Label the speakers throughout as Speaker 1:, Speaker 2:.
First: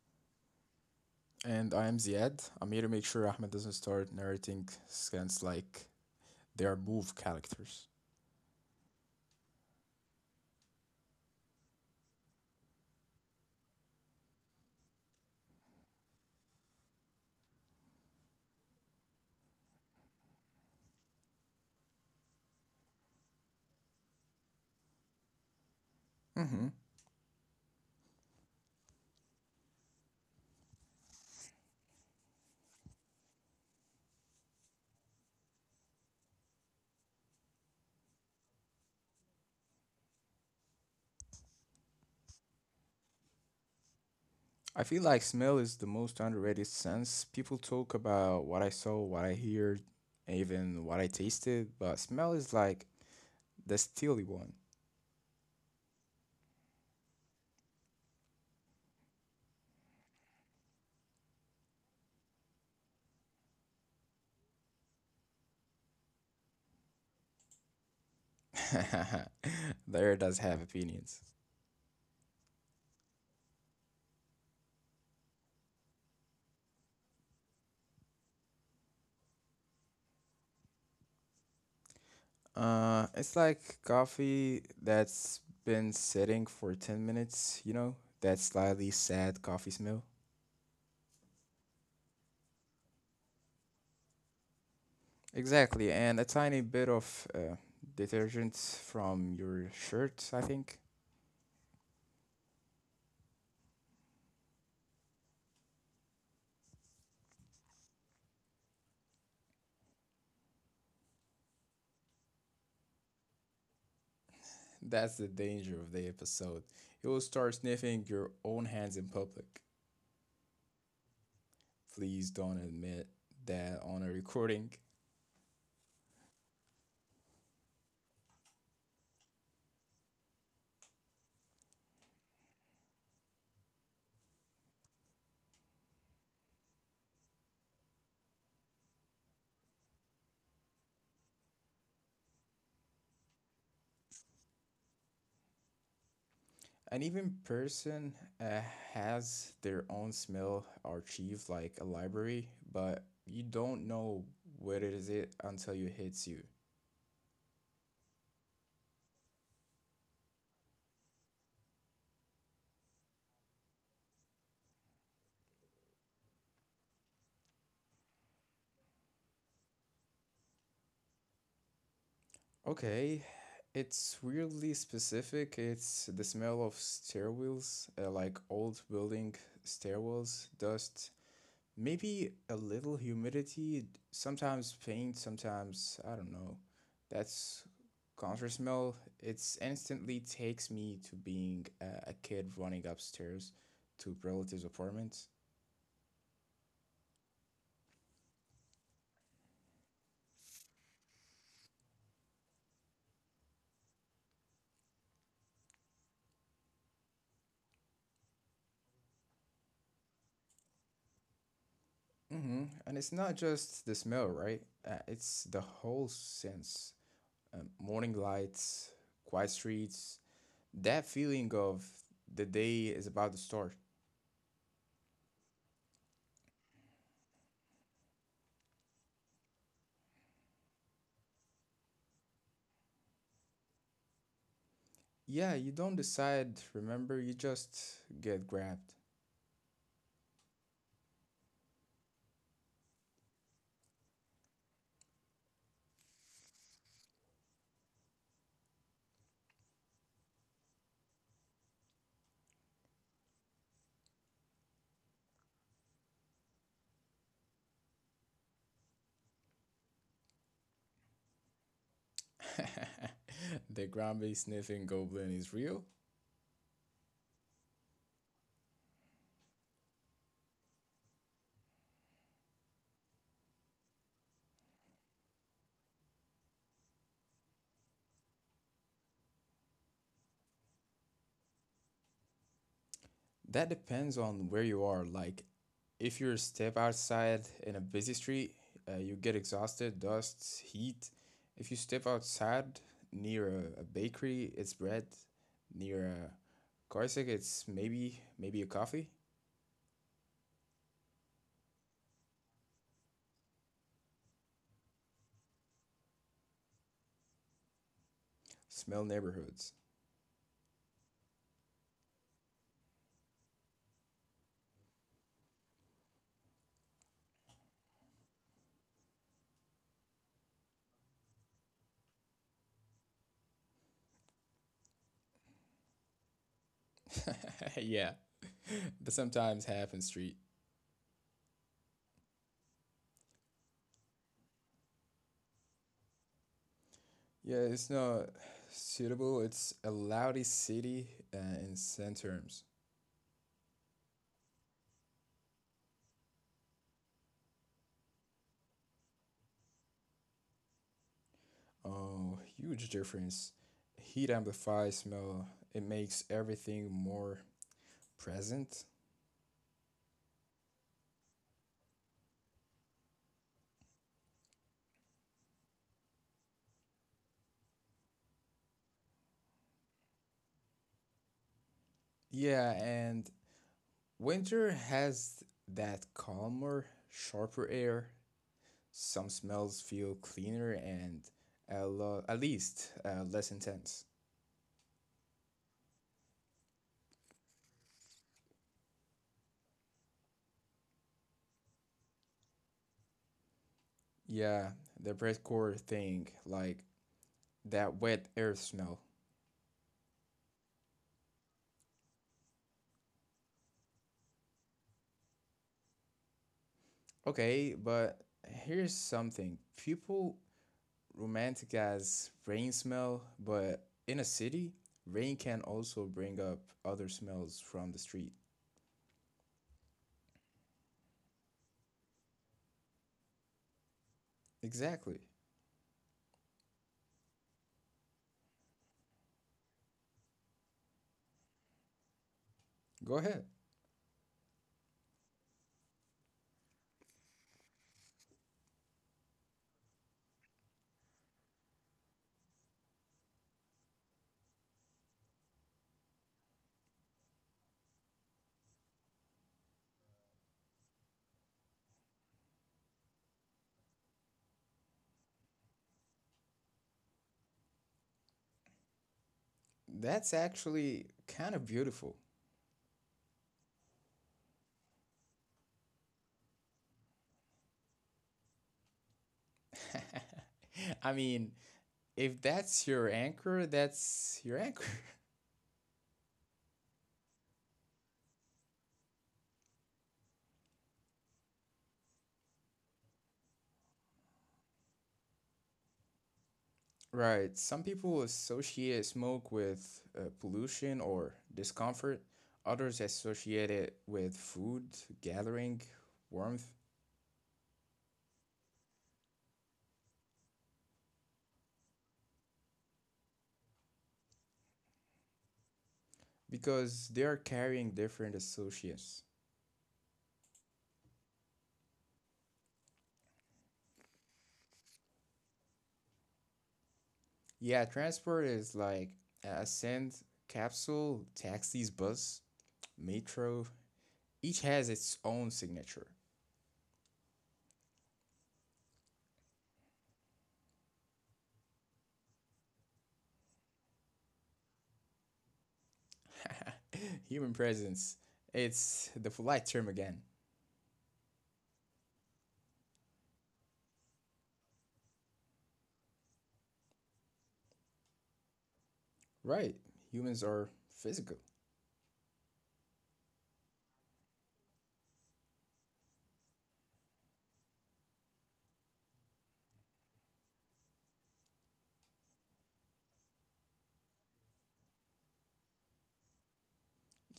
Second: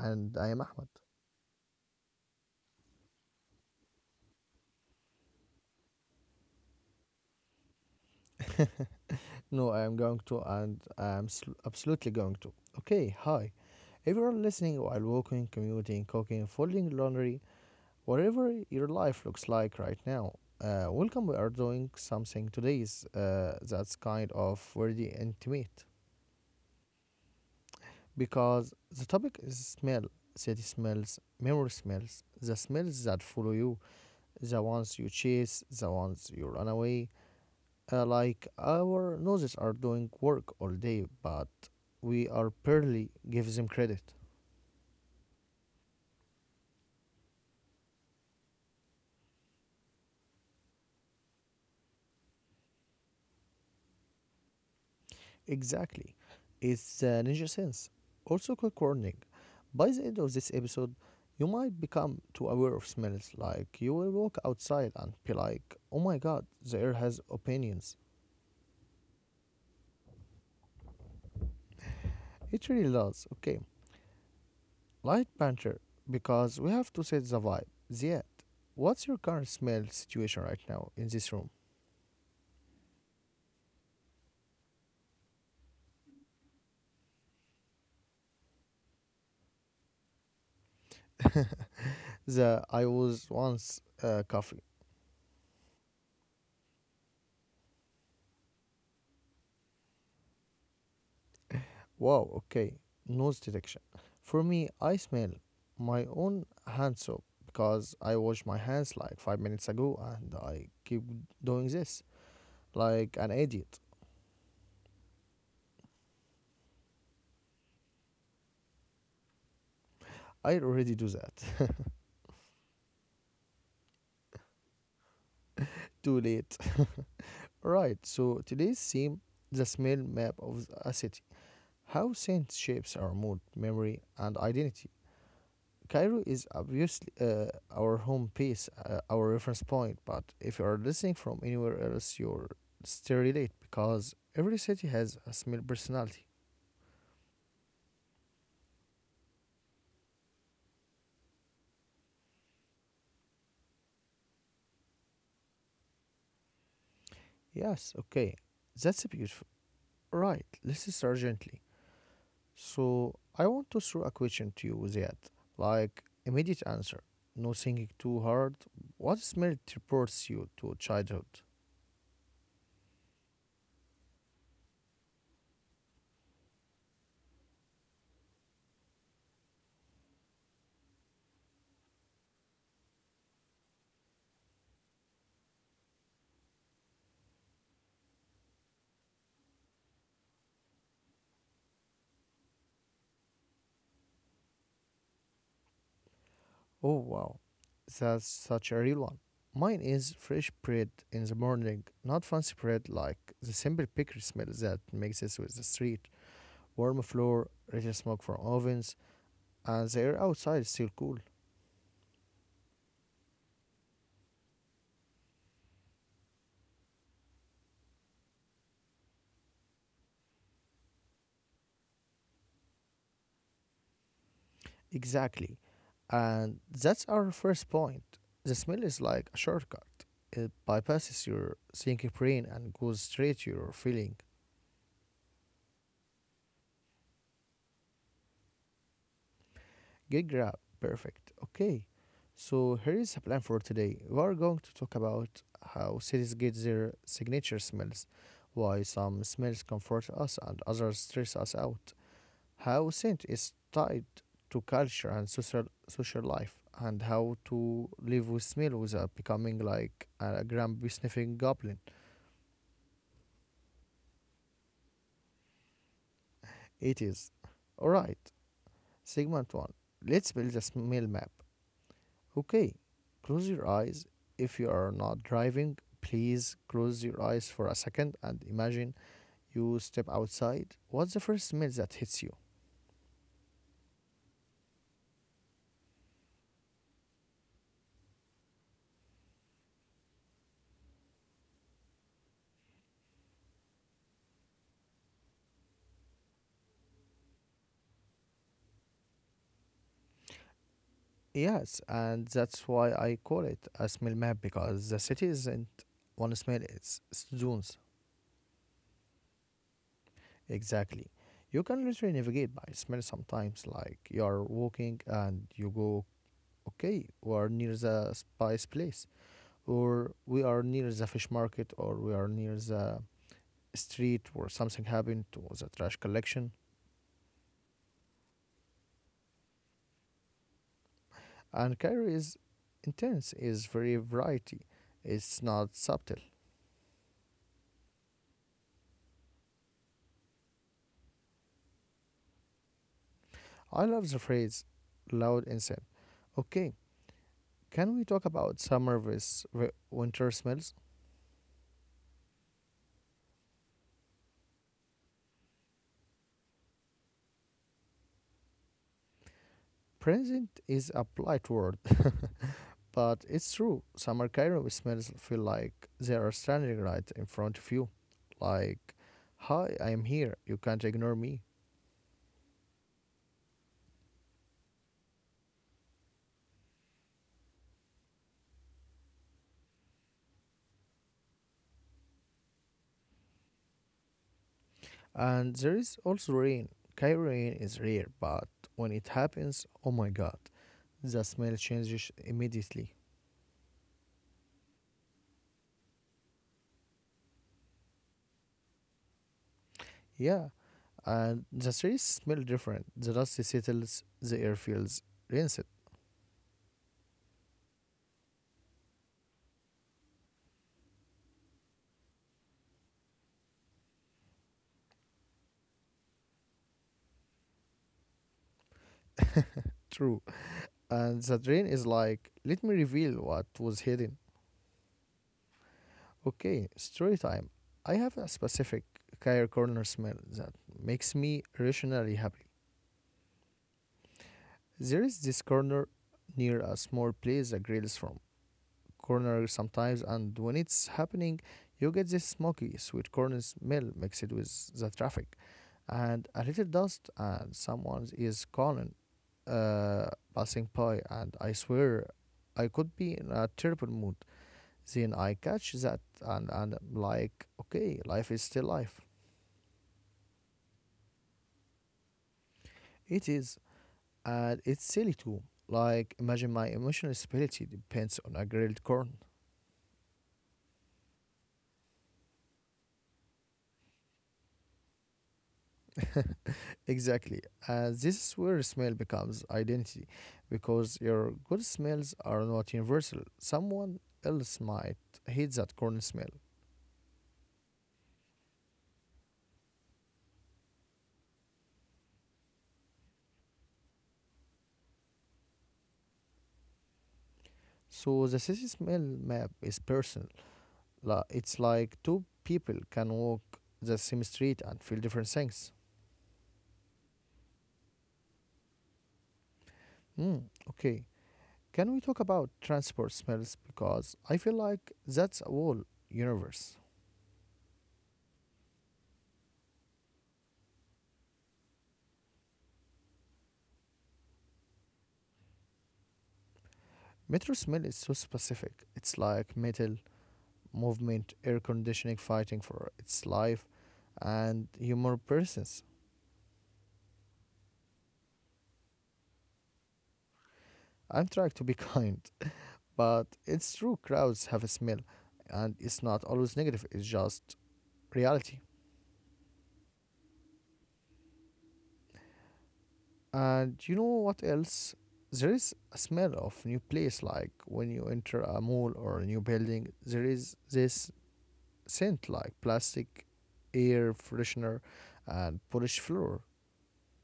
Speaker 1: and I am Ahmad.
Speaker 2: And I am Ziad. I'm here to make sure Ahmed doesn't start narrating scans like they are move characters.
Speaker 1: No, I am going to, and absolutely going to. Okay, hi. Everyone listening while walking, commuting, cooking, folding laundry, whatever your life looks like right now, welcome. We are doing something today's that's kind of very intimate
Speaker 2: Hmm.
Speaker 1: because the topic is smell, city smells, memory smells, the smells that follow you, the ones you chase, the ones you run away. Like our noses are doing work all day, but we are barely give them credit.
Speaker 2: I feel like smell is the most underrated sense. People talk about what I saw, what I heard, and even what I tasted, but smell is like the steely one.
Speaker 1: Exactly. It's ninja sense. Also, quick warning. By the end of this episode, you might become too aware of smells. Like you will walk outside and be like, "Oh my God, the air has opinions."
Speaker 2: The air does have opinions.
Speaker 1: It really does. Okay. Light banter, because we have to set the vibe. Ziad, what's your current smell situation right now in this room?
Speaker 2: It's like coffee that's been sitting for 10 minutes, that slightly sad coffee smell.
Speaker 1: The I was once coffee.
Speaker 2: Exactly, and a tiny bit of detergent from your shirt, I think.
Speaker 1: Wow, okay. Nose detection. For me, I smell my own hand soap because I washed my hands like 5 minutes ago and I keep doing this like an idiot.
Speaker 2: That's the danger of the episode. You will start sniffing your own hands in public.
Speaker 1: I already do that.
Speaker 2: Please don't admit that on a recording.
Speaker 1: Too late. Right, so today's theme, the smell map of a city. How scent shapes our mood, memory, and identity. Cairo is obviously our home base, our reference point, but if you are listening from anywhere else, you're still relate because every city has a small personality.
Speaker 2: An even person uh, has their own smell archive like a library, but you don't know where it is it until it hits you.
Speaker 1: Yes, okay, that's beautiful. Right, let's start gently. So, I want to throw a question to you, Ziad. Like, immediate answer. No thinking too hard. What smell teleports you to childhood?
Speaker 2: Okay, it's weirdly specific. It's the smell of stairwells, like old building stairwells, dust, maybe a little humidity, sometimes paint, sometimes I don't know. That's counter smell. It's instantly takes me to being a kid running upstairs to relatives' apartments.
Speaker 1: Oh wow, that's such a real one. Mine is fresh bread in the morning, not fancy bread like the simple bakery smell that mixes with the street. Warm floor, little smoke from ovens, and the air outside is still cool.
Speaker 2: Mm-hmm. And it's not just the smell, right? It's the whole sense. Morning lights, quiet streets, that feeling of the day is about to start.
Speaker 1: Exactly. And that's our first point. The smell is like a shortcut. It bypasses your thinking brain and goes straight to your feeling.
Speaker 2: Yeah, you don't decide, remember, you just get grabbed.
Speaker 1: Good grab. Perfect. Okay. So here is a plan for today. We are going to talk about how cities get their signature smells, why some smells comfort us and others stress us out, how scent is tied to culture and social life, and how to live with smell without becoming like a grumpy sniffing goblin.
Speaker 2: The Granby sniffing goblin is real?
Speaker 1: It is. Alright. Segment one. Let's build a smell map. Okay, close your eyes. If you are not driving, please close your eyes for a second and imagine you step outside. What's the first smell that hits you?
Speaker 2: That depends on where you are. Like, if you're a step outside in a busy street, you get exhausted, dust, heat. If you step outside near a bakery, it's bread. Near a car sick, it's maybe a coffee.
Speaker 1: Yes, and that's why I call it a smell map because the city isn't one smell, it's zones.
Speaker 2: Smell neighborhoods.
Speaker 1: Exactly. You can literally navigate by smell sometimes, like you're walking and you go, okay, we're near the spice place, or we are near the fish market, or we are near the street where something happened to the trash collection.
Speaker 2: Yeah. But sometimes half in street.
Speaker 1: And Cairo is intense, is very variety. It's not subtle.
Speaker 2: Yeah, it's not suitable. It's a loudy city uh, in sense terms.
Speaker 1: I love the phrase loud and said. Okay, can we talk about summer versus winter smells?
Speaker 2: Oh, huge difference. Heat amplifies smell. It makes everything more present.
Speaker 1: Present is a polite word, but it's true. Summer Cairo smells feel like they are standing right in front of you. Like, hi, I am here. You can't ignore me.
Speaker 2: Yeah, and winter has that calmer, sharper air. Some smells feel cleaner and at least less intense.
Speaker 1: And there is also rain. Cairo rain is rare, but when it happens, oh my god, the smell changes immediately.
Speaker 2: Yeah, the bread core thing, like that wet earth smell.
Speaker 1: Yeah, and the streets smell different. The dust settles, the air feels rinsed.
Speaker 2: Okay, but here's something. People romanticize rain smell, but in a city, rain can also bring up other smells from the street.
Speaker 1: True. And the rain is like, let me reveal what was hidden.
Speaker 2: Exactly.
Speaker 1: Okay, story time. I have a specific Cairo corner smell that makes me rationally happy.
Speaker 2: Go ahead.
Speaker 1: There is this corner near a small place that grills from corner sometimes. And when it's happening, you get this smoky, sweet corn smell mixed with the traffic and a little dust. And someone is calling, uh, passing by. And I swear I could be in a terrible mood. Then I catch that and I'm like, okay, life is still life.
Speaker 2: That's actually kind of beautiful.
Speaker 1: It is. And it's silly too. Like, imagine my emotional stability depends on a grilled corn.
Speaker 2: I mean, if that's your anchor, that's your anchor.
Speaker 1: Exactly. This is where smell becomes identity because your good smells are not universal. Someone else might hate that corn smell.
Speaker 2: Right. Some people associate smoke with pollution or discomfort. Others associate it with food, gathering, warmth,
Speaker 1: So the city smell map is personal. La- It's like two people can walk the same street and feel different things.
Speaker 2: because they are carrying different associates.
Speaker 1: Hmm. Okay. Can we talk about transport smells? Because I feel like that's a whole universe.
Speaker 2: Yeah, transport is like a send capsule, taxis, bus, metro. Each has its own signature.
Speaker 1: Metro smell is so specific. It's like metal, movement, air conditioning, fighting for its life, and humor persons.
Speaker 2: Human presence. It's the polite term again.
Speaker 1: I'm trying to be kind, but it's true, crowds have a smell, and it's not always negative, it's just reality.
Speaker 2: Right. Humans are physical.
Speaker 1: And you know what else? There is a smell of new place, like when you enter a mall or a new building, there is this scent like plastic, air freshener, and polished floor.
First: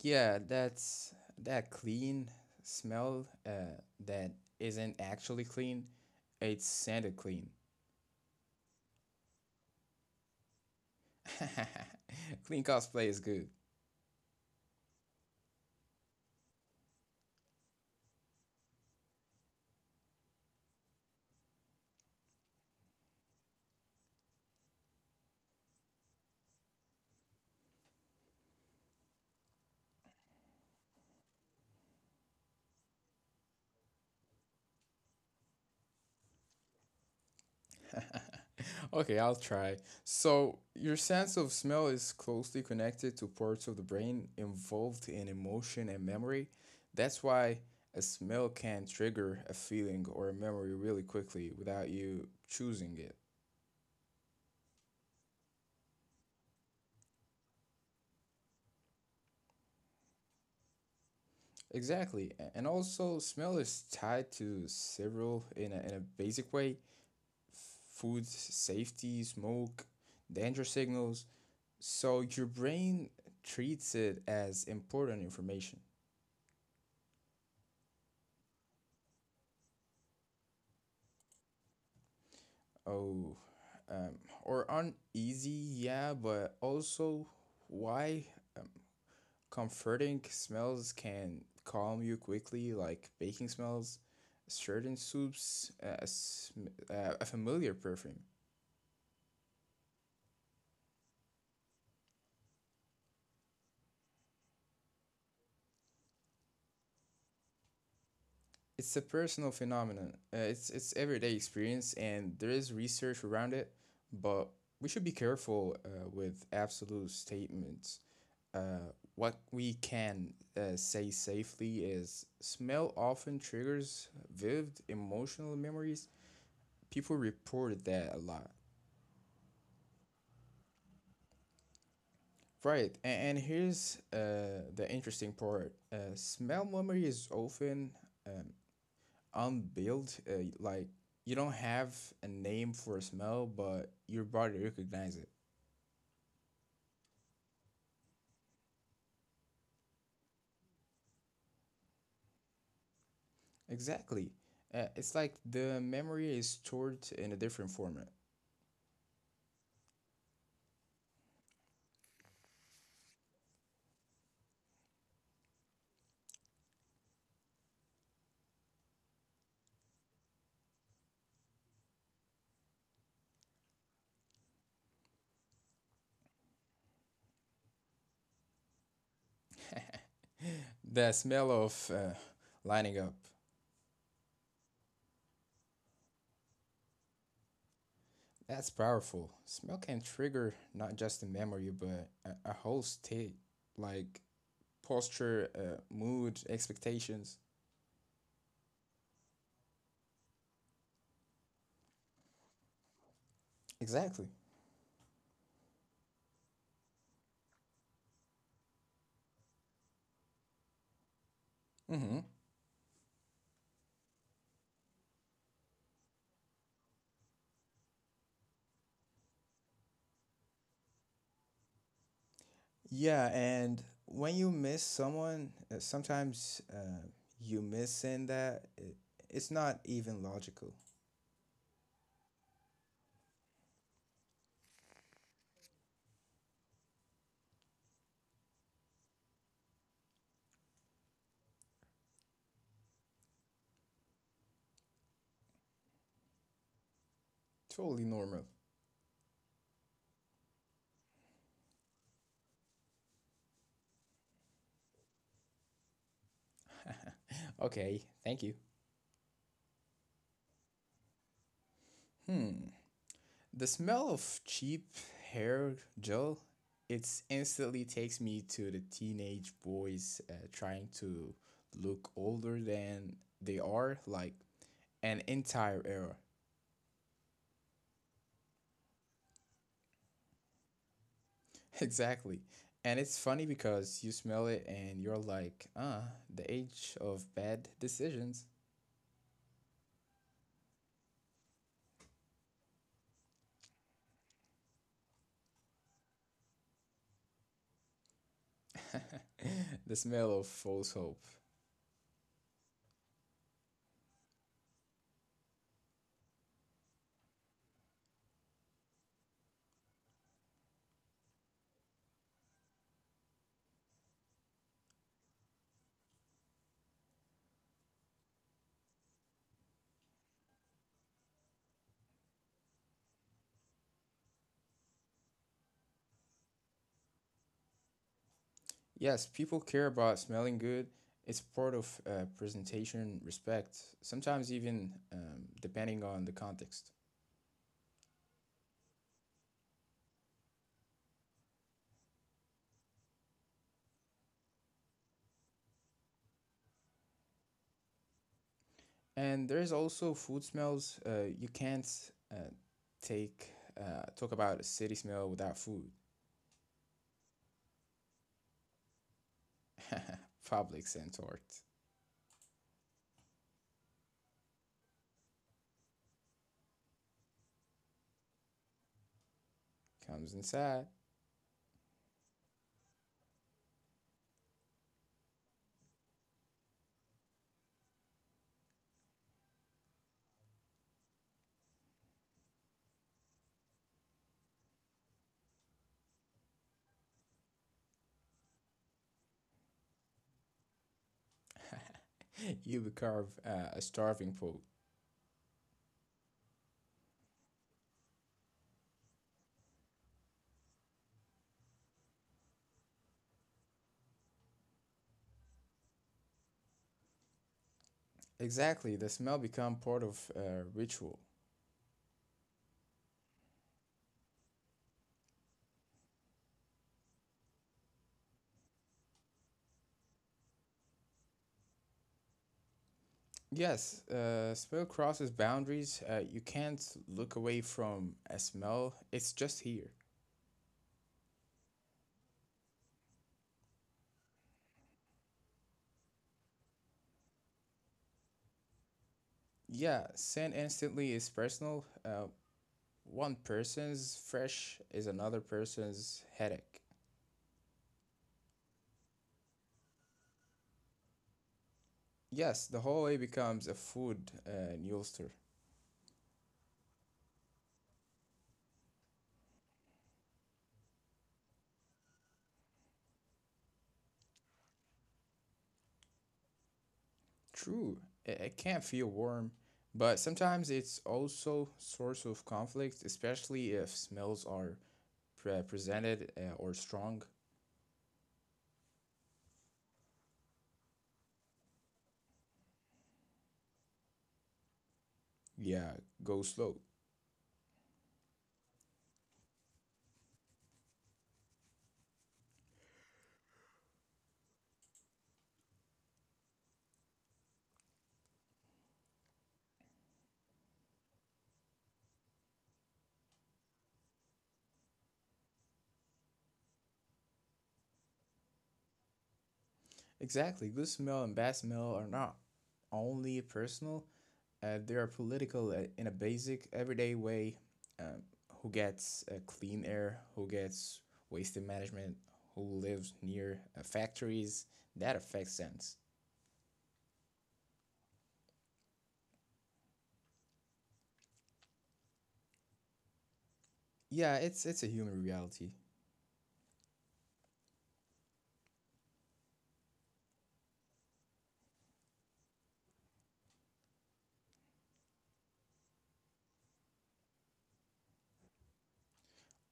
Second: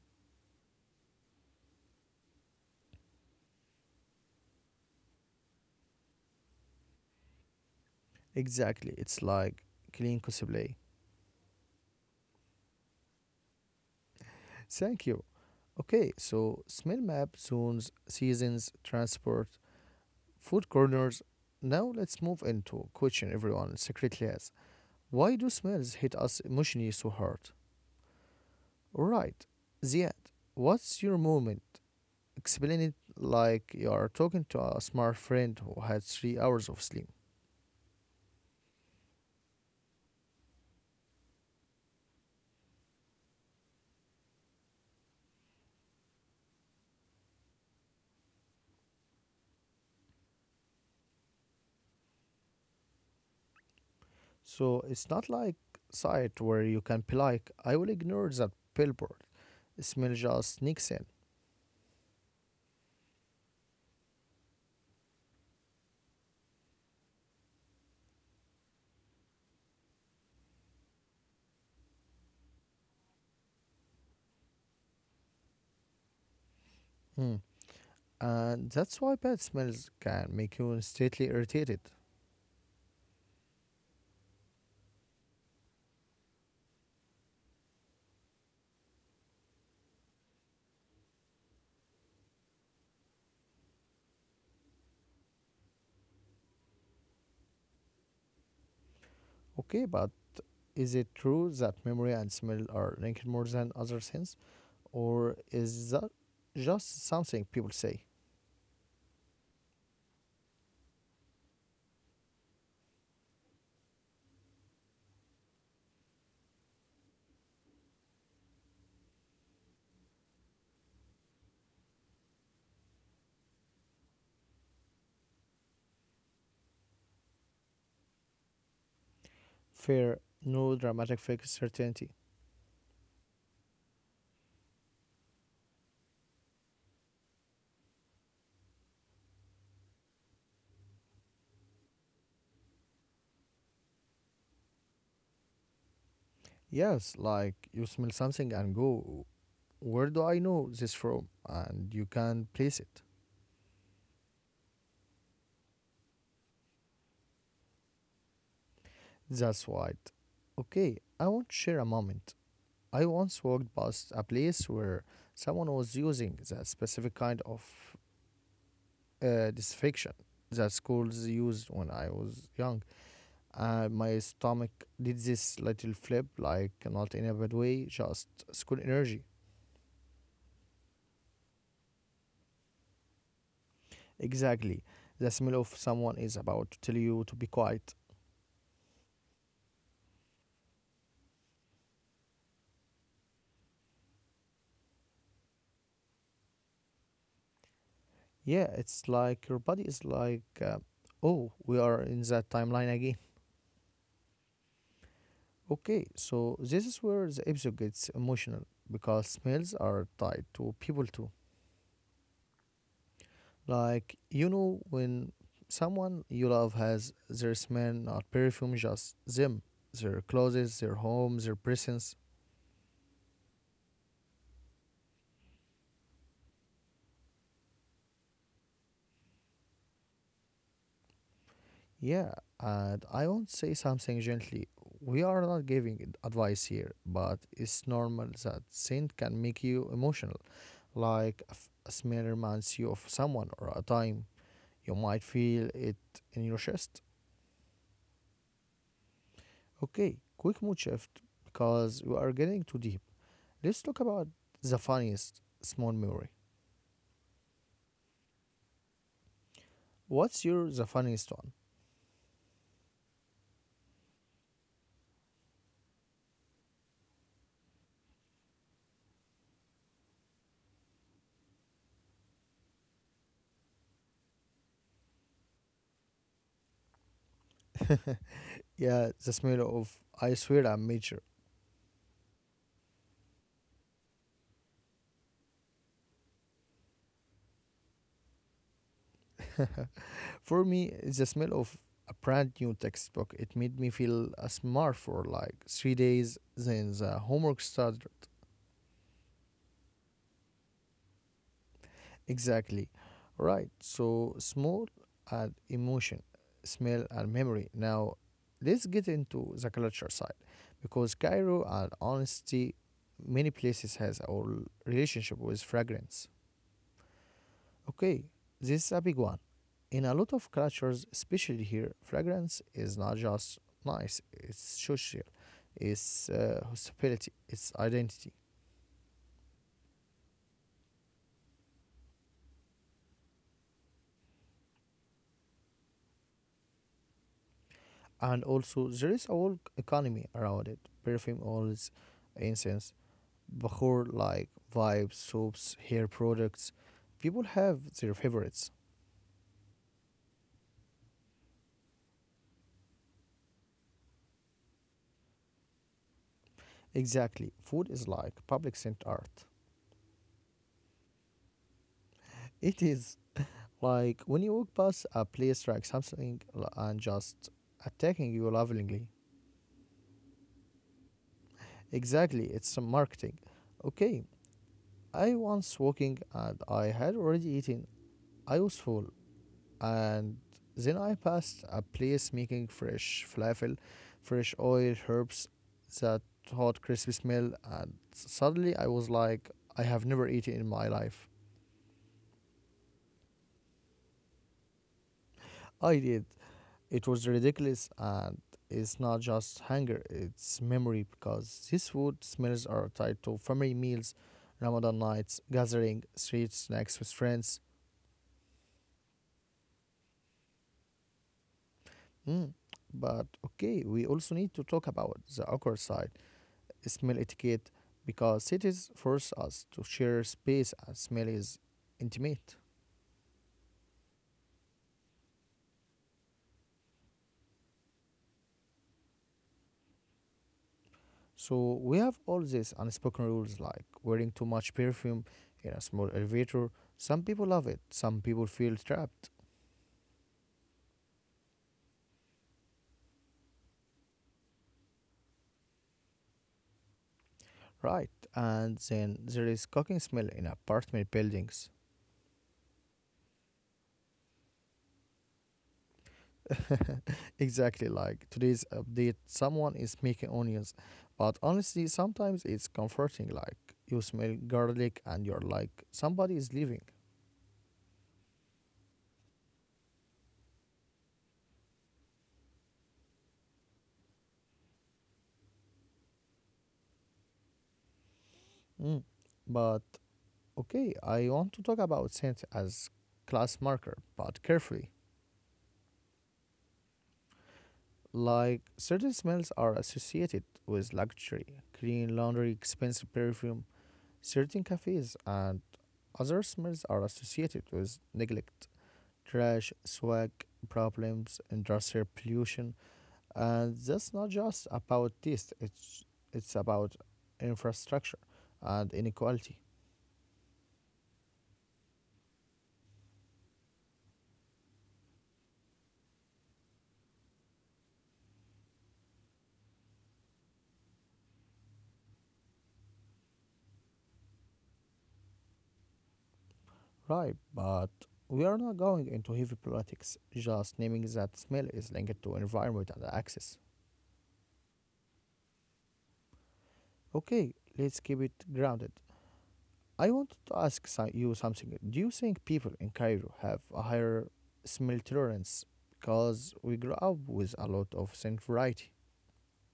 Speaker 2: Yeah, that's that clean smell that isn't actually clean. It's Santa clean.
Speaker 1: Exactly, it's like clean Kosovo.
Speaker 2: Clean cosplay is good.
Speaker 1: Thank you. Okay, so smell map, zones, seasons, transport, food corners. Now let's move into question everyone secretly has. Why do smells hit us emotionally so hard? Alright, Ziad, what's your moment? Explain it like you are talking to a smart friend who had 3 hours of sleep.
Speaker 2: Okay, I'll try. So, your sense of smell is closely connected to parts of the brain involved in emotion and memory. That's why a smell can trigger a feeling or a memory really quickly without you choosing it.
Speaker 1: So it's not like sight where you can be like, I will ignore that billboard. Smell just sneaks in.
Speaker 2: Exactly. And also, smell is tied to several in a basic way: food safety, smoke, danger signals. So, your brain treats it as important information.
Speaker 1: Hmm. And that's why bad smells can make you instantly irritated.
Speaker 2: Oh, or uneasy, yeah, but also why um, comforting smells can calm you quickly, like baking smells, certain soups, a familiar perfume.
Speaker 1: Okay, but is it true that memory and smell are linked more than other things? Or is that just something people say?
Speaker 2: It's a personal phenomenon. It's everyday experience, and there is research around it, but we should be careful with absolute statements. Uh, what we can say safely is smell often triggers vivid emotional memories. People report that a lot.
Speaker 1: Fair, no dramatic fake certainty.
Speaker 2: Right, and here's the interesting part. Smell memory is often um, unbuilt. Like you don't have a name for a smell, but your body recognizes it.
Speaker 1: Yes, like you smell something and go, where do I know this from? And you can place it.
Speaker 2: Exactly. It's like the memory is stored in a different format.
Speaker 1: That's right. Okay, I want to share a moment. I once walked past a place where someone was using that specific kind of disfection that schools used when I was young. My stomach did this little flip, like not in a bad way, just school energy.
Speaker 2: The smell of lining up.
Speaker 1: Exactly. The smell of someone is about to tell you to be quiet.
Speaker 2: That's powerful. Smell can trigger not just a memory, but a whole state, like posture, mood, expectations.
Speaker 1: Yeah, it's like your body is like, oh, we are in that timeline again.
Speaker 2: Exactly.
Speaker 1: Okay, so this is where the episode gets emotional because smells are tied to people too.
Speaker 2: Mm-hmm.
Speaker 1: Like, you know, when someone you love has their smell, not perfume, just them, their clothes, their home, their presence.
Speaker 2: Yeah, and when you miss someone, sometimes you miss saying that. It's not even logical.
Speaker 1: Yeah, and I won't say something gently. We are not giving advice here, but it's normal that scent can make you emotional. Like, a smell reminds you of someone or a time. You might feel it in your chest.
Speaker 2: Totally normal.
Speaker 1: Okay, quick mood shift because we are getting too deep. Let's talk about the funniest small memory.
Speaker 2: Okay, thank you.
Speaker 1: What's your the funniest one?
Speaker 2: Hmm. The smell of cheap hair gel, it instantly takes me to the teenage boys trying to look older than they are, like an entire era.
Speaker 1: Yeah, the smell of I swear I'm major.
Speaker 2: Exactly. And it's funny because you smell it and you're like, ah, the age of bad decisions.
Speaker 1: For me, it's the smell of a brand new textbook. It made me feel a smart for like 3 days. Then the homework started.
Speaker 2: The smell of false hope.
Speaker 1: Exactly. Right. So smell and emotion, smell and memory. Now let's get into the culture side. Because Cairo and honesty, many places has our relationship with fragrance. Okay, this is a big one. In a lot of cultures, especially here, fragrance is not just nice, it's social, it's hospitality, it's identity.
Speaker 2: Yes, people care about smelling good. It's part of presentation respect, sometimes even depending on the context.
Speaker 1: And also, there is a whole economy around it, perfume oils, incense, bahur like vibes, soaps, hair products. People have their favorites.
Speaker 2: And there's also food smells. You can't uh, take talk about a city smell without food.
Speaker 1: Exactly, food is like public scent art.
Speaker 2: Public scent art
Speaker 1: It is. Like when you walk past a place like something and just attacking you lovingly.
Speaker 2: comes inside.
Speaker 1: Exactly, it's some marketing. Okay, I once walking and I had already eaten. I was full and then I passed a place making fresh falafel, fresh oil, herbs, that hot crispy smell and suddenly I was like I have never eaten in my life.
Speaker 2: You carve a starving pole.
Speaker 1: I did. It was ridiculous, and it's not just hunger, it's memory because these food smells are tied to family meals, Ramadan nights, gathering, street snacks with friends.
Speaker 2: Exactly, the smell become part of ritual.
Speaker 1: Mm. But okay, we also need to talk about the awkward side, smell etiquette, because cities force us to share space and smell is intimate.
Speaker 2: Yes, smell crosses boundaries. You can't look away from a smell. It's just here.
Speaker 1: So we have all these unspoken rules like wearing too much perfume in a small elevator. Some people love it, some people feel trapped.
Speaker 2: Yeah, scent instantly is personal. One person's fresh is another person's headache.
Speaker 1: Right, and then there is cooking smell in apartment buildings.
Speaker 2: Yes, the hallway becomes a food newster.
Speaker 1: Exactly like today's update, someone is making onions. But honestly, sometimes it's comforting, like you smell garlic and you're like, somebody is leaving.
Speaker 2: True, it can feel warm, but sometimes it's also source of conflict, especially if smells are presented or strong.
Speaker 1: Mm. But okay, I want to talk about scent as class marker, but carefully.
Speaker 2: Yeah, go slow.
Speaker 1: Like certain smells are associated with luxury, clean laundry, expensive perfume, certain cafes, and other smells are associated with neglect, trash, swag problems, industrial pollution, and that's not just about taste, it's about infrastructure and inequality.
Speaker 2: Exactly, good smell and bad smell are not only personal; they are political in a basic, everyday way. Um, who gets clean air? Who gets waste management? Who lives near factories? That affects sense.
Speaker 1: Right, but we are not going into heavy politics, just naming that smell is linked to environment and access.
Speaker 2: Yeah, it's a human reality.
Speaker 1: Okay, let's keep it grounded. I wanted to ask you something. Do you think people in Cairo have a higher smell tolerance because we grew up with a lot of scent variety?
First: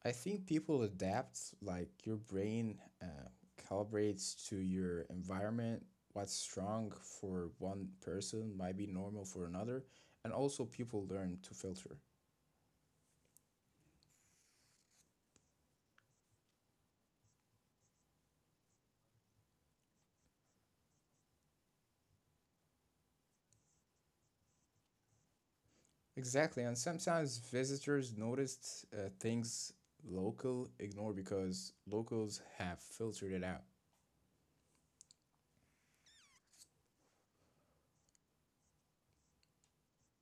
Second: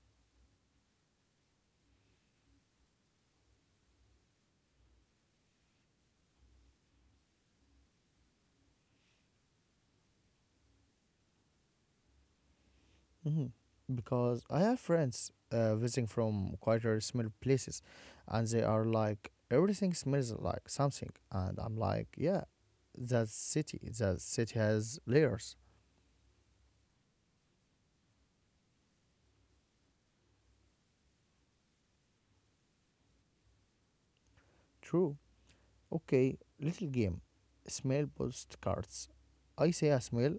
Speaker 2: I think people adapt, like your brain uh, calibrates to your environment. What's strong for one person might be normal for another, and also people learn to filter.
Speaker 1: Mhm. Because I have friends visiting from quieter smell places, and they are like, everything smells like something, and I'm like, yeah, that city has layers.
Speaker 2: Exactly, and sometimes visitors noticed things local ignore because locals have filtered it out.
Speaker 1: True. Okay, little game. Smell postcards. I say a smell,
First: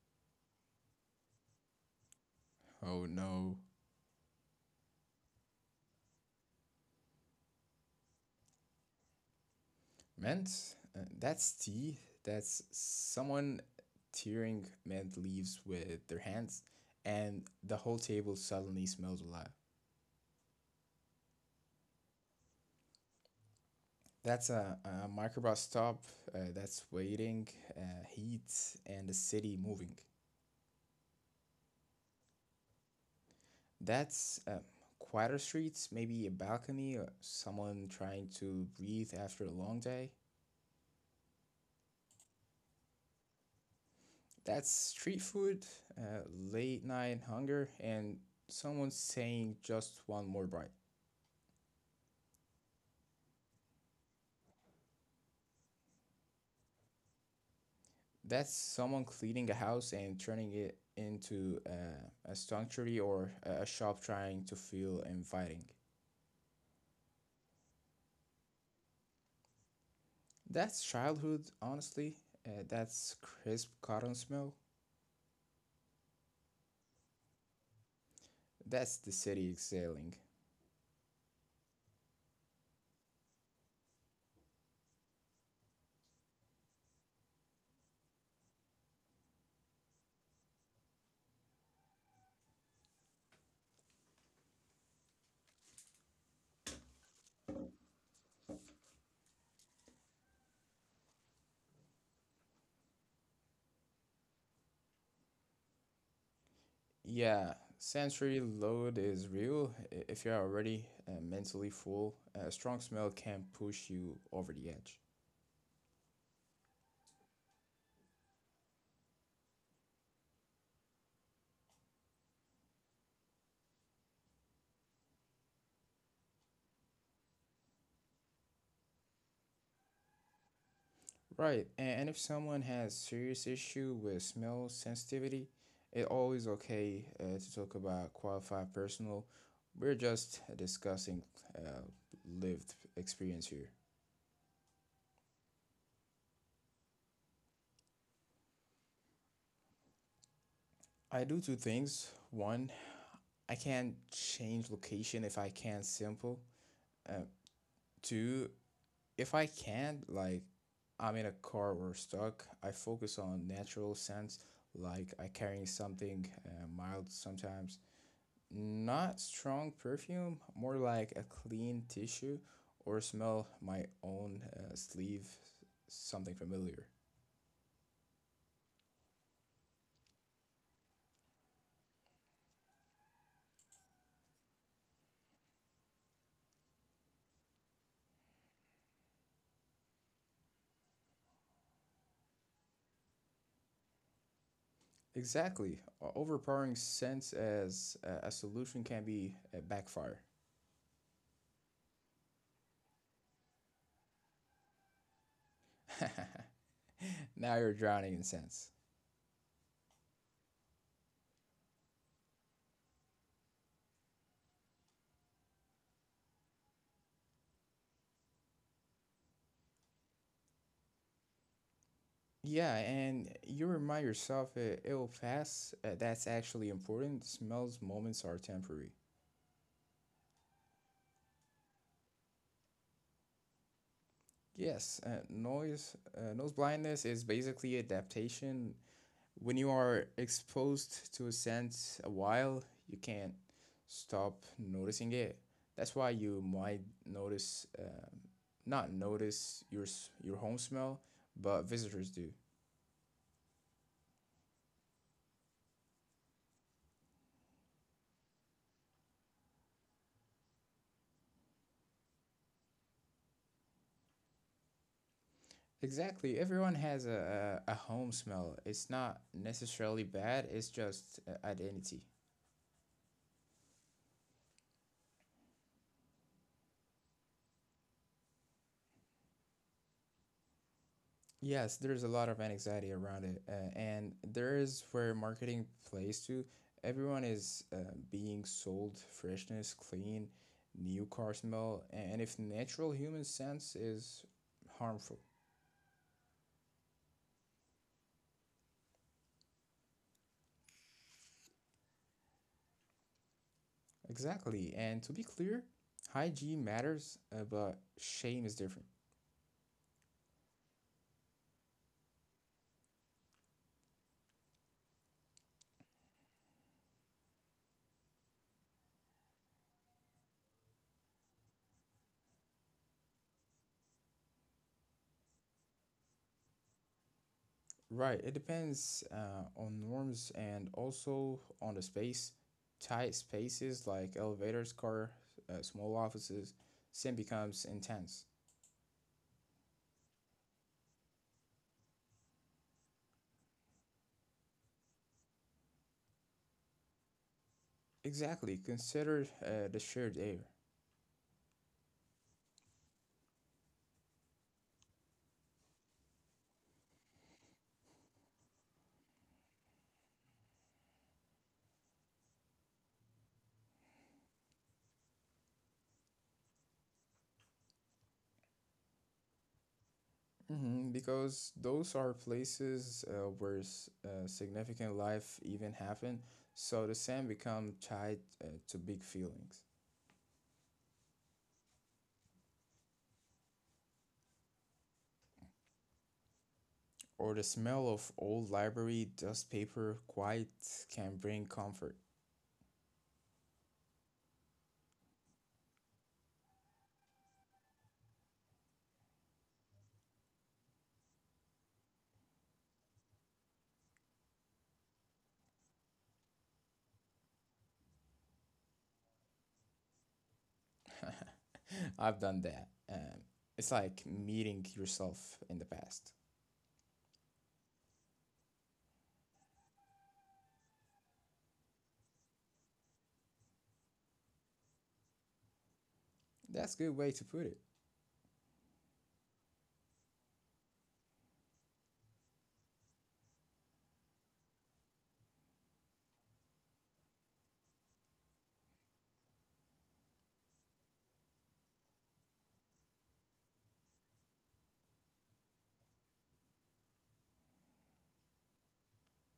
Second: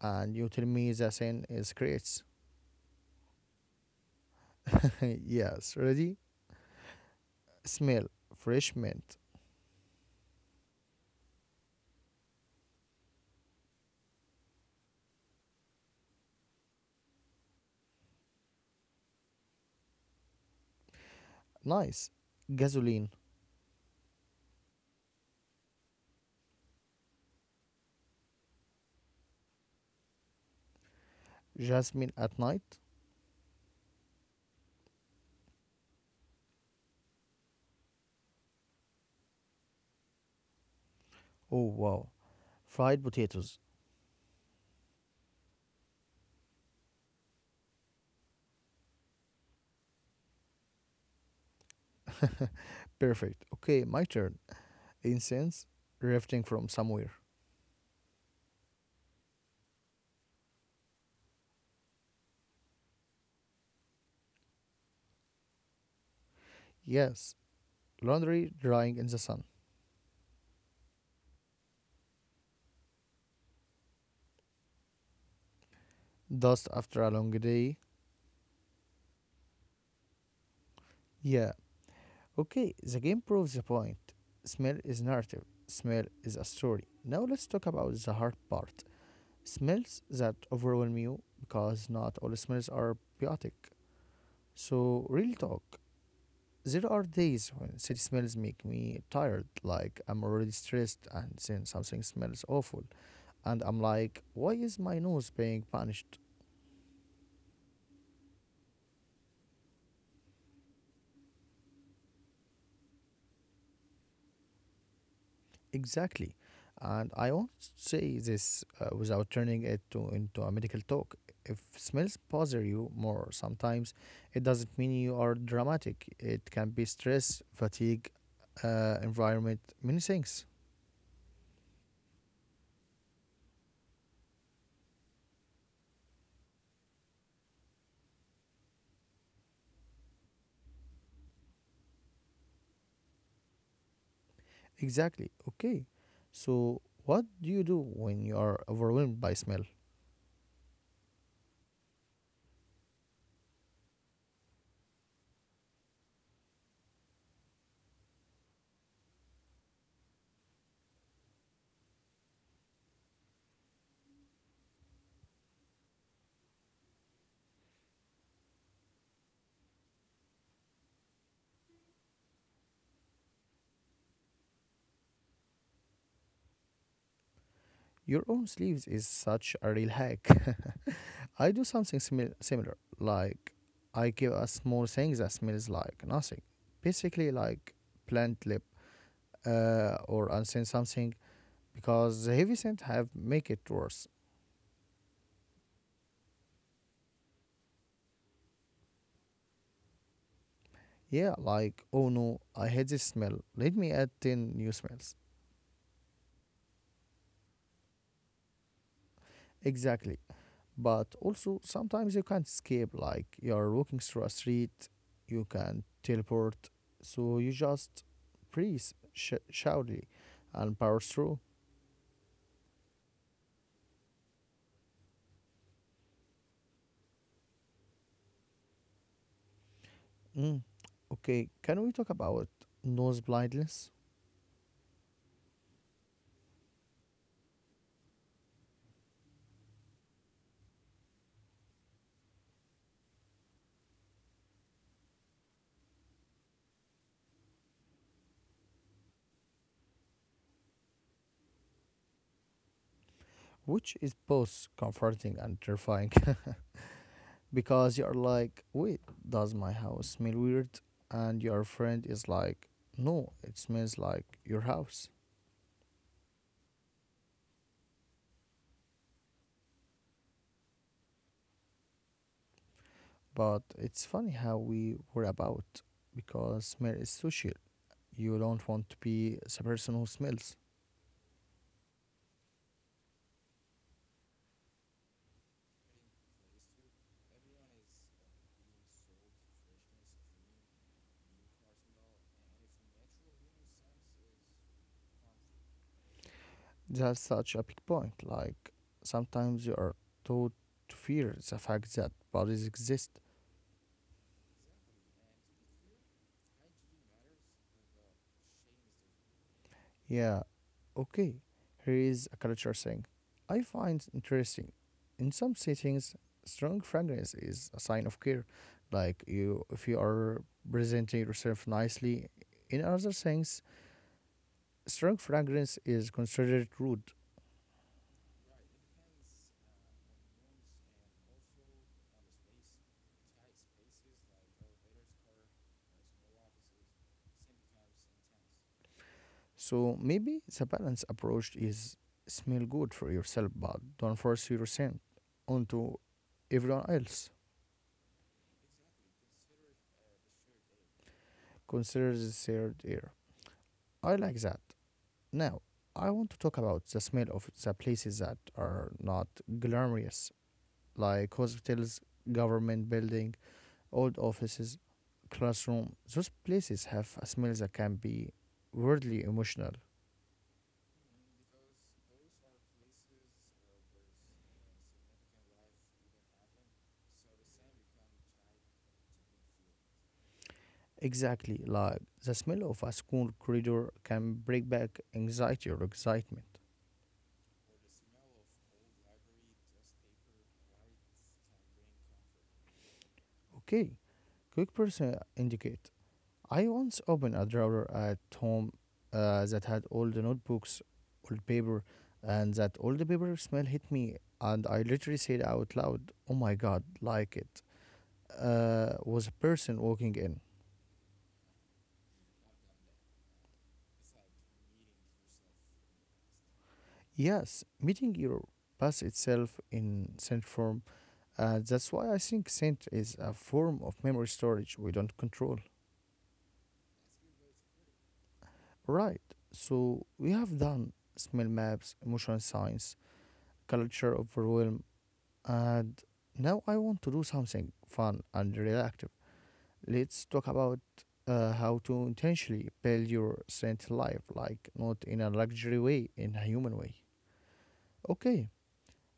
Speaker 1: and you tell me the scent is creates.
Speaker 2: Oh no.
Speaker 1: Yes, ready? Smell, fresh mint,
Speaker 2: Mint? That's tea. That's someone tearing mint leaves with their hands, and the whole table suddenly smells alive.
Speaker 1: nice. Gasoline,
Speaker 2: That's a microbus stop that's waiting, uh, heat, and the city moving.
Speaker 1: jasmine at night.
Speaker 2: That's quieter streets, maybe a balcony, or someone trying to breathe after a long day.
Speaker 1: Oh wow, fried potatoes,
Speaker 2: That's street food, uh, late night hunger, and someone saying just one more bite.
Speaker 1: perfect. Okay, my turn. Incense, drifting from somewhere.
Speaker 2: That's someone cleaning a house and turning it into a sanctuary or a shop trying to feel inviting.
Speaker 1: Yes, laundry drying in the sun.
Speaker 2: That's childhood, honestly. That's crisp cotton smell.
Speaker 1: Dust after a long day.
Speaker 2: That's the city exhaling.
Speaker 1: Yeah, okay, the game proves the point. Smell is narrative, smell is a story. Now let's talk about the hard part, smells that overwhelm you because not all smells are biotic. So, real talk, there are days when city smells make me tired, like I'm already stressed and then something smells awful. And I'm like, why is my nose being punished?
Speaker 2: Yeah, sensory load is real. If you're already mentally full, a strong smell can push you over the edge.
Speaker 1: Exactly. And I won't say this without turning it to, into a medical talk. If smells bother you more sometimes, it doesn't mean you are dramatic. It can be stress, fatigue, environment, many things.
Speaker 2: Right, and if someone has serious issue with smell sensitivity, it's always okay to talk about qualified personal. We're just discussing uh, lived experience here.
Speaker 1: Exactly. Okay. So, what do you do when you are overwhelmed by smell?
Speaker 2: I do two things. One, I can't change location if I can't simple. Uh, Two, if I can't, like I'm in a car or stuck, I focus on natural sense, like I carrying something mild sometimes. Not strong perfume, more like a clean tissue or smell my own sleeve, something familiar.
Speaker 1: Your own sleeves is such a real hack. I do something similar. Like, I give a small thing that smells like nothing. Basically, like plant lip or unseen something because the heavy scent have make it worse.
Speaker 2: Exactly. Overpowering scents as a solution can be a backfire.
Speaker 1: Yeah, like, oh no, I hate this smell. Let me add 10 new smells.
Speaker 2: Now you're drowning in scents.
Speaker 1: Exactly. But also, sometimes you can't escape. Like you're walking through a street, you can teleport. So you just breathe shoutly and power through.
Speaker 2: Yeah, and you remind yourself it will pass. That's actually important. Smells moments are temporary.
Speaker 1: Mm. Okay, can we talk about nose blindness?
Speaker 2: Yes, nose blindness is basically adaptation. When you are exposed to a scent a while, you can't stop noticing it. That's why you might notice, not notice your your home smell, but visitors do.
Speaker 1: Which is both comforting and terrifying because you're like, wait, does my house smell weird? And your friend is like, no, it smells like your house.
Speaker 2: Exactly. Everyone has a home smell. It's not necessarily bad. It's just identity.
Speaker 1: But it's funny how we were about because smell is social. You don't want to be the person who smells.
Speaker 2: Yes, there's a lot of anxiety around it, and there is where marketing plays to. Everyone is being sold freshness, clean, new car smell, and if natural human sense is harmful.
Speaker 1: That's such a big point. Like sometimes you are taught to fear the fact that bodies exist.
Speaker 2: Exactly, and to be clear, hygiene matters, but shame is different.
Speaker 1: Yeah, okay. Here is a culture thing. I find interesting. In some settings, strong fragrance is a sign of care. Like you, if you are presenting yourself nicely. In other things, strong fragrance is considered rude.
Speaker 2: Right, it depends on norms and also on the space. Tight spaces like elevators, car, small offices, sin becomes intense.
Speaker 1: So maybe the balanced approach is smell good for yourself, but don't force your scent onto everyone else.
Speaker 2: Exactly. Consider the shared air.
Speaker 1: Consider the third ear. I like that. Now, I want to talk about the smell of the places that are not glamorous, like hospitals, government building, old offices, classroom. Those places have a smell that can be weirdly emotional.
Speaker 2: Hmm. Because those are places where significant life even happen. So the sand become tied to big feelings.
Speaker 1: Exactly, like the smell of a school corridor can break back anxiety or excitement.
Speaker 2: Or the smell of old library dust paper quite can bring comfort.
Speaker 1: Okay, quick person indicate. I once opened a drawer at home that had all the notebooks, old paper, and that old paper smell hit me, and I literally said out loud, "Oh my God, like it." Was a person walking in.
Speaker 2: I've done that. It's like meeting yourself in the past.
Speaker 1: Yes, meeting your past itself in sense form. That's why I think scent is a form of memory storage we don't control.
Speaker 2: That's a good way to put it.
Speaker 1: Right, so we have done smell maps, emotion science, culture overwhelm, and now I want to do something fun and reactive. Let's talk about how to intentionally build your scent life, like not in a luxury way, in a human way. Okay,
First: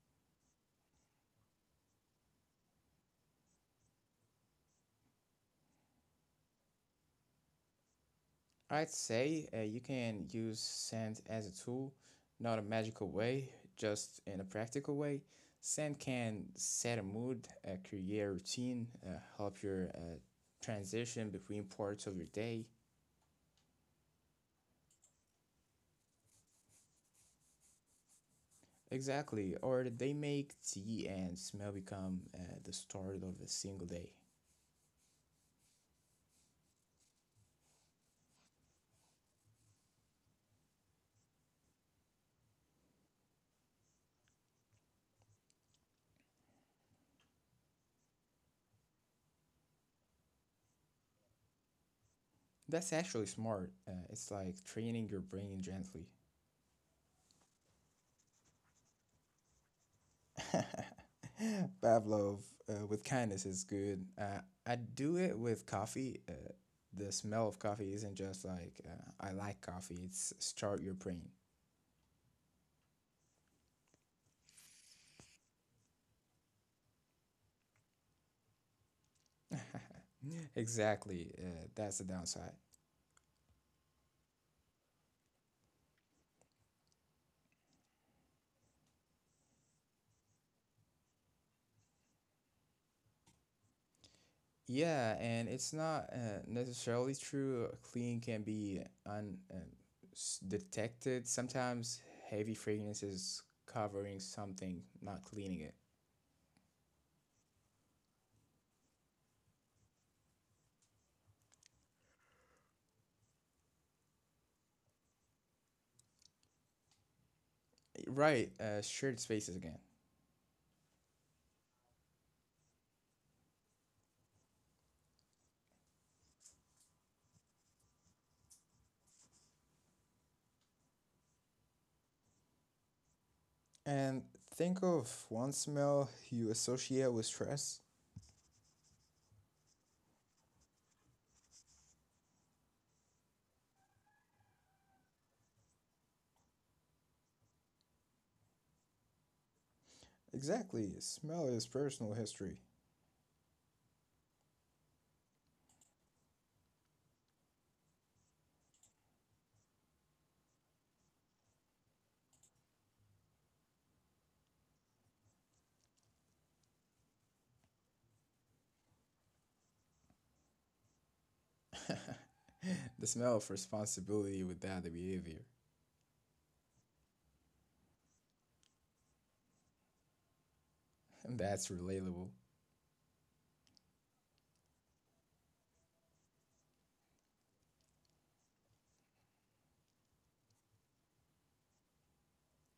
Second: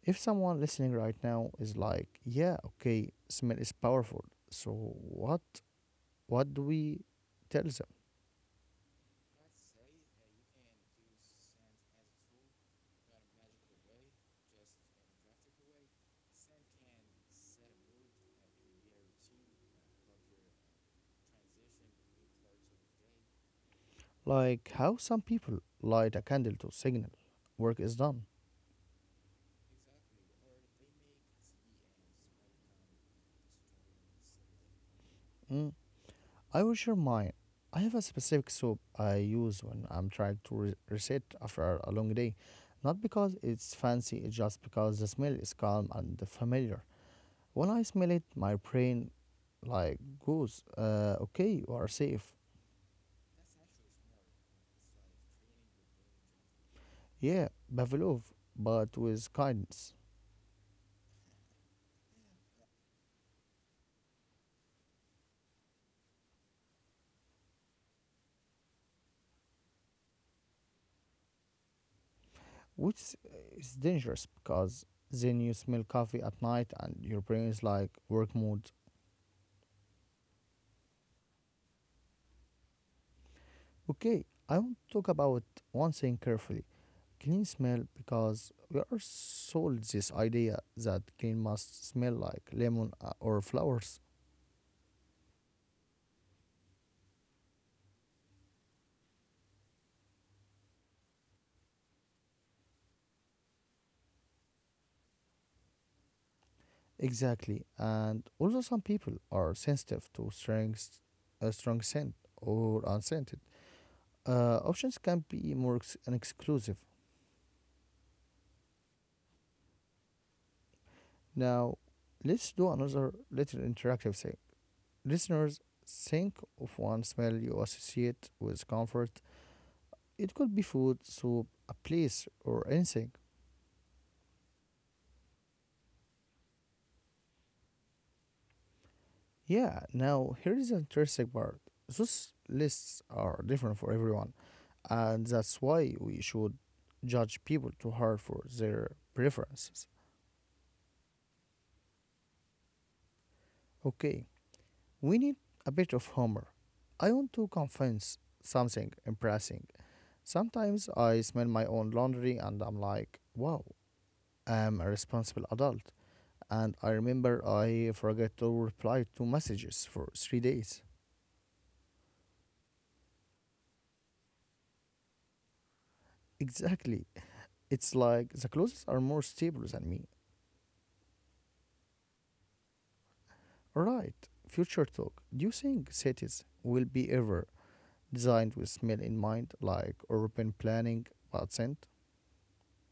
Speaker 1: if someone listening right now is like, yeah, okay, smell is powerful, so what? What do we tell them?
Speaker 2: I'd say you can use sand as a tool, not a magical way, just in a practical way. Sand can set a mood, create a routine, help your transition between parts of your day.
Speaker 1: Like how some people light a candle to signal work is done.
Speaker 2: Exactly, or they make tea and smell become the start of a single day.
Speaker 1: Mm. I wash your mind. I have a specific soap I use when I'm trying to reset after a long day. Not because it's fancy, it's just because the smell is calm and familiar. When I smell it, my brain like goes, okay, you are safe.
Speaker 2: That's actually smart. It's like training your brain gently.
Speaker 1: Yeah, Pavlov, but with kindness,
Speaker 2: Pavlov with kindness is good. I do it with coffee. The smell of coffee isn't just like I like coffee. It's start your brain.
Speaker 1: which is dangerous because then you smell coffee at night and your brain is like work mode.
Speaker 2: Exactly. That's the downside.
Speaker 1: Okay, I want to talk about one thing carefully, clean smell because we are sold this idea that clean must smell like lemon or flowers.
Speaker 2: Yeah, and it's not necessarily true. Clean can be un uh, detected. Sometimes heavy fragrances covering something, not cleaning it.
Speaker 1: Exactly, and also some people are sensitive to strong, a strong scent or unscented. Options can be more ex- and exclusive.
Speaker 2: Right. Shared spaces again.
Speaker 1: Now, let's do another little interactive thing. Listeners, think of one smell you associate with comfort. It could be food, soup, a place, or anything.
Speaker 2: And think of one smell you associate with stress.
Speaker 1: Yeah, now here is the interesting part. Those lists are different for everyone, and that's why we should judge people too hard for their preferences.
Speaker 2: Exactly, smell is personal history.
Speaker 1: Okay, we need a bit of humor. I want to confess something embarrassing. Sometimes I smell my own laundry and I'm like, wow, I'm a responsible adult. And I remember I forget to reply to messages for 3 days.
Speaker 2: The smell of responsibility without the behavior.
Speaker 1: Exactly. It's like the clothes are more stable than me.
Speaker 2: That's relatable.
Speaker 1: Right. Future talk. Do you think cities will be ever designed with smell in mind, like urban planning but scent?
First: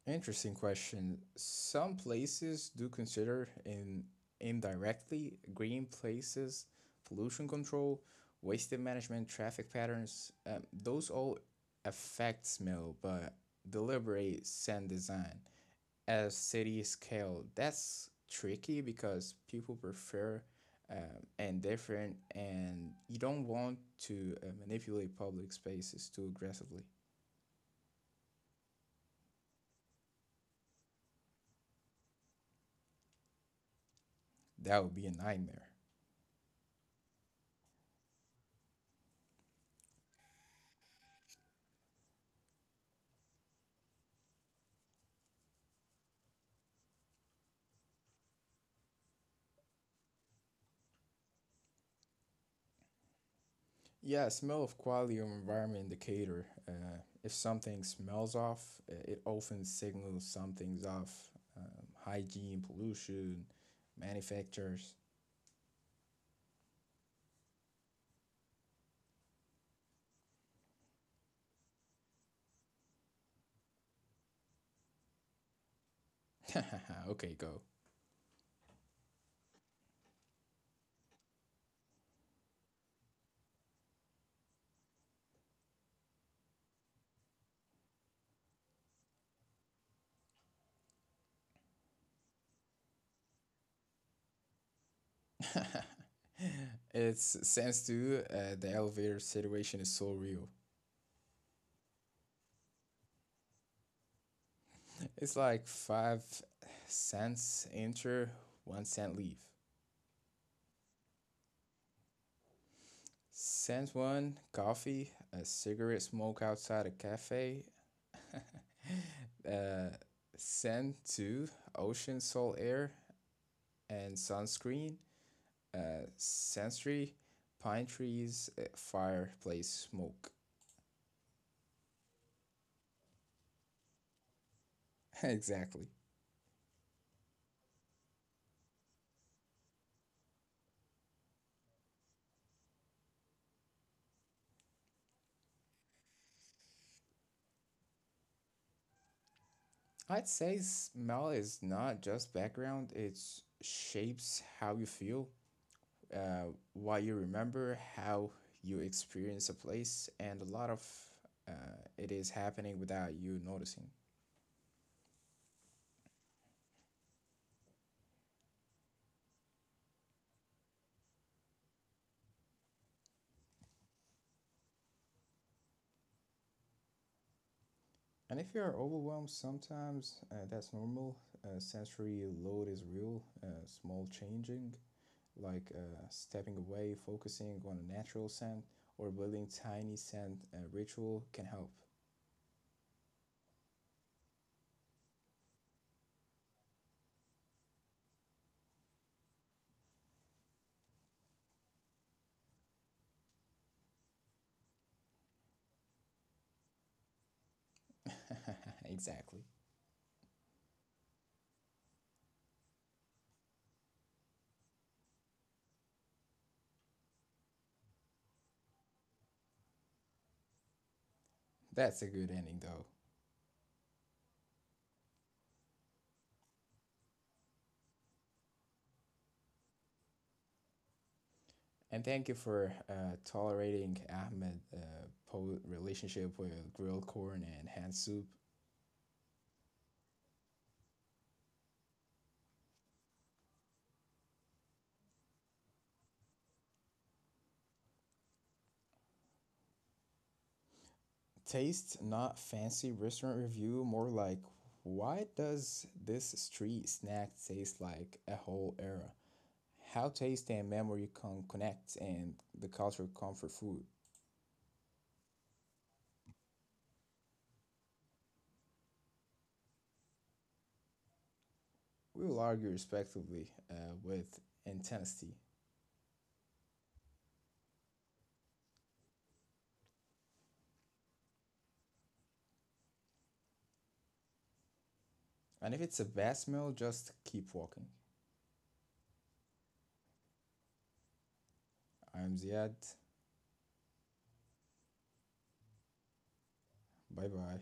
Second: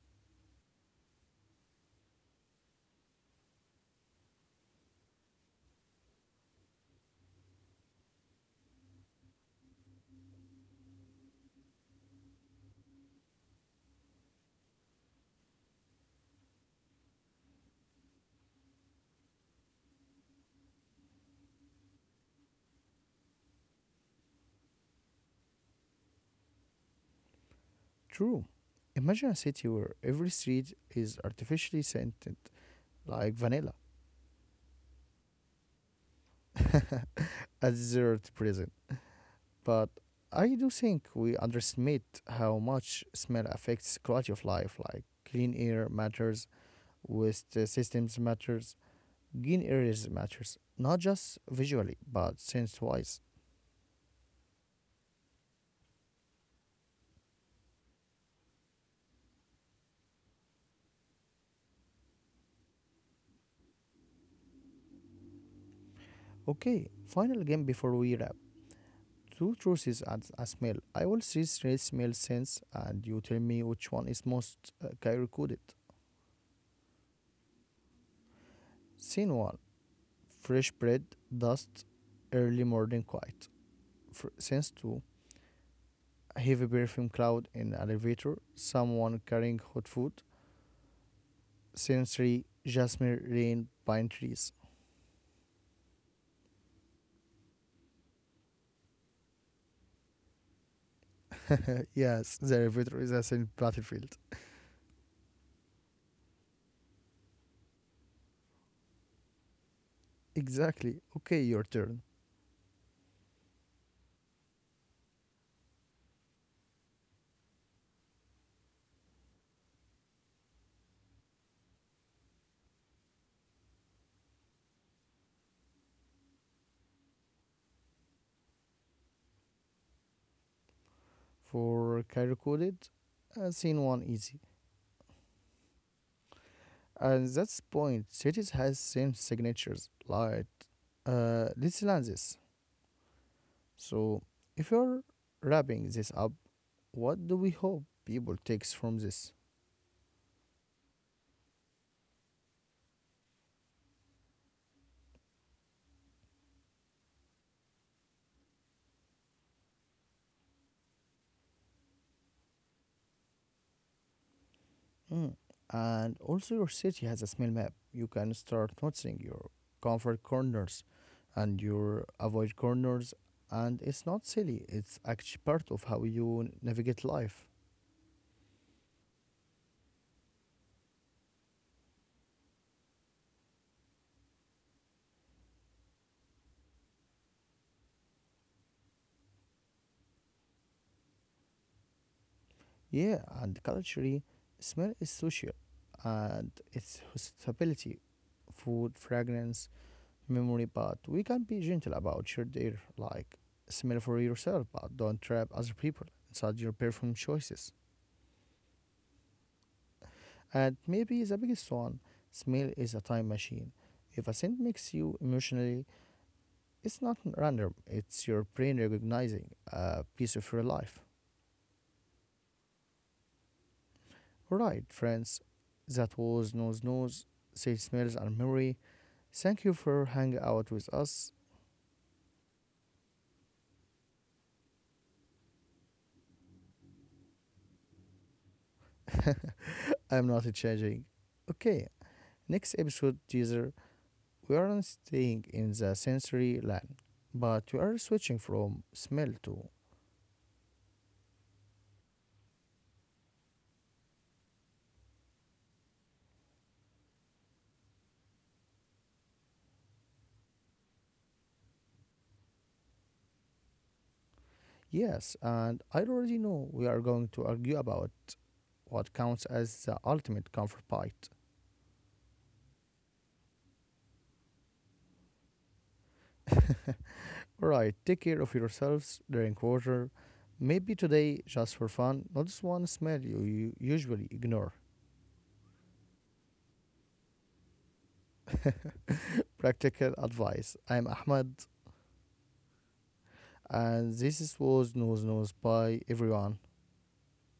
Speaker 2: Interesting question. Some places do consider in indirectly green places, pollution control, waste management, traffic patterns. Those all affect smell, but deliberate scent design. A city scale. That's tricky because people prefer and different, and you don't want to manipulate public spaces too aggressively.
Speaker 1: True. Imagine a city where every street is artificially scented like vanilla,
Speaker 2: That would be a nightmare.
Speaker 1: a dessert present. But I do think we underestimate how much smell affects quality of life, like clean air matters, waste systems matters, gain areas matters, not just visually, but sense-wise.
Speaker 2: Yeah, smell of quality of environment indicator. If something smells off, it often signals something's off. Hygiene, pollution, manufacturers.
Speaker 1: Okay, final game before we wrap. Two truces and a smell. I will see three smell scents, and you tell me which one is most coded.
Speaker 2: Okay, go.
Speaker 1: Scene 1. Fresh bread, dust, early morning quiet. Sense 2. A heavy perfume cloud in an elevator, someone carrying hot food. Scene 3. Jasmine, rain, pine trees.
Speaker 2: It seems to the elevator situation is so real.
Speaker 1: Yes, the elevator is a scent battlefield.
Speaker 2: It's like 5 cents enter, 1 cent leave.
Speaker 1: Exactly. Okay, your turn.
Speaker 2: Cent one coffee, a cigarette smoke outside a cafe. Uh, Cent two ocean, salt air, and sunscreen. Cent three pine trees, fireplace smoke.
Speaker 1: For carrier coded. Scene one easy.
Speaker 2: Exactly.
Speaker 1: And that's point. Cities has same signatures. Like let's learn this. So if you're wrapping this up, what do we hope people takes from this?
Speaker 2: I'd say smell is not just background, it shapes how you feel, uh, what you remember, how you experience a place, and a lot of uh, it is happening without you noticing.
Speaker 1: Mm. And also your city has a smell map. You can start noticing your comfort corners and your avoid corners, and it's not silly, it's actually part of how you navigate life.
Speaker 2: And if you're overwhelmed sometimes, that's normal. Sensory load is real. Small changing, like stepping away, focusing on a natural scent, or building tiny scent ritual can help.
Speaker 1: Yeah, and culturally, smell is social, and it's hospitality, food, fragrance, memory. But we can be gentle about shared air, like smell for yourself, but don't trap other people inside your perfume choices.
Speaker 2: Exactly.
Speaker 1: And maybe the biggest one, smell is a time machine. If a scent makes you emotionally, it's not random. It's your brain recognizing a piece of your life.
Speaker 2: That's a good ending, though.
Speaker 1: All right, friends, that was nose nose. Say smells and memory. Thank you for hanging out with us.
Speaker 2: And thank you for tolerating Ahmed relationship with grilled corn and hand soup.
Speaker 1: I'm not changing. Okay, next episode teaser. We aren't staying in the sensory land, but we are switching from smell to
Speaker 2: Taste not fancy restaurant review, more like why does this street snack taste like a whole era? How taste and memory can connect and the cultural comfort food.
Speaker 1: yes. And I already know we are going to argue about what counts as the ultimate comfort bite.
Speaker 2: We will argue respectively with intensity.
Speaker 1: Alright, take care of yourselves, drink water. Maybe today, just for fun, notice one smell you usually ignore.
Speaker 2: And if it's a bad smell, just keep walking.
Speaker 1: Practical advice. I'm Ahmed.
Speaker 2: I'm Ziad.
Speaker 1: And this was known, known by everyone.
Speaker 2: Bye bye.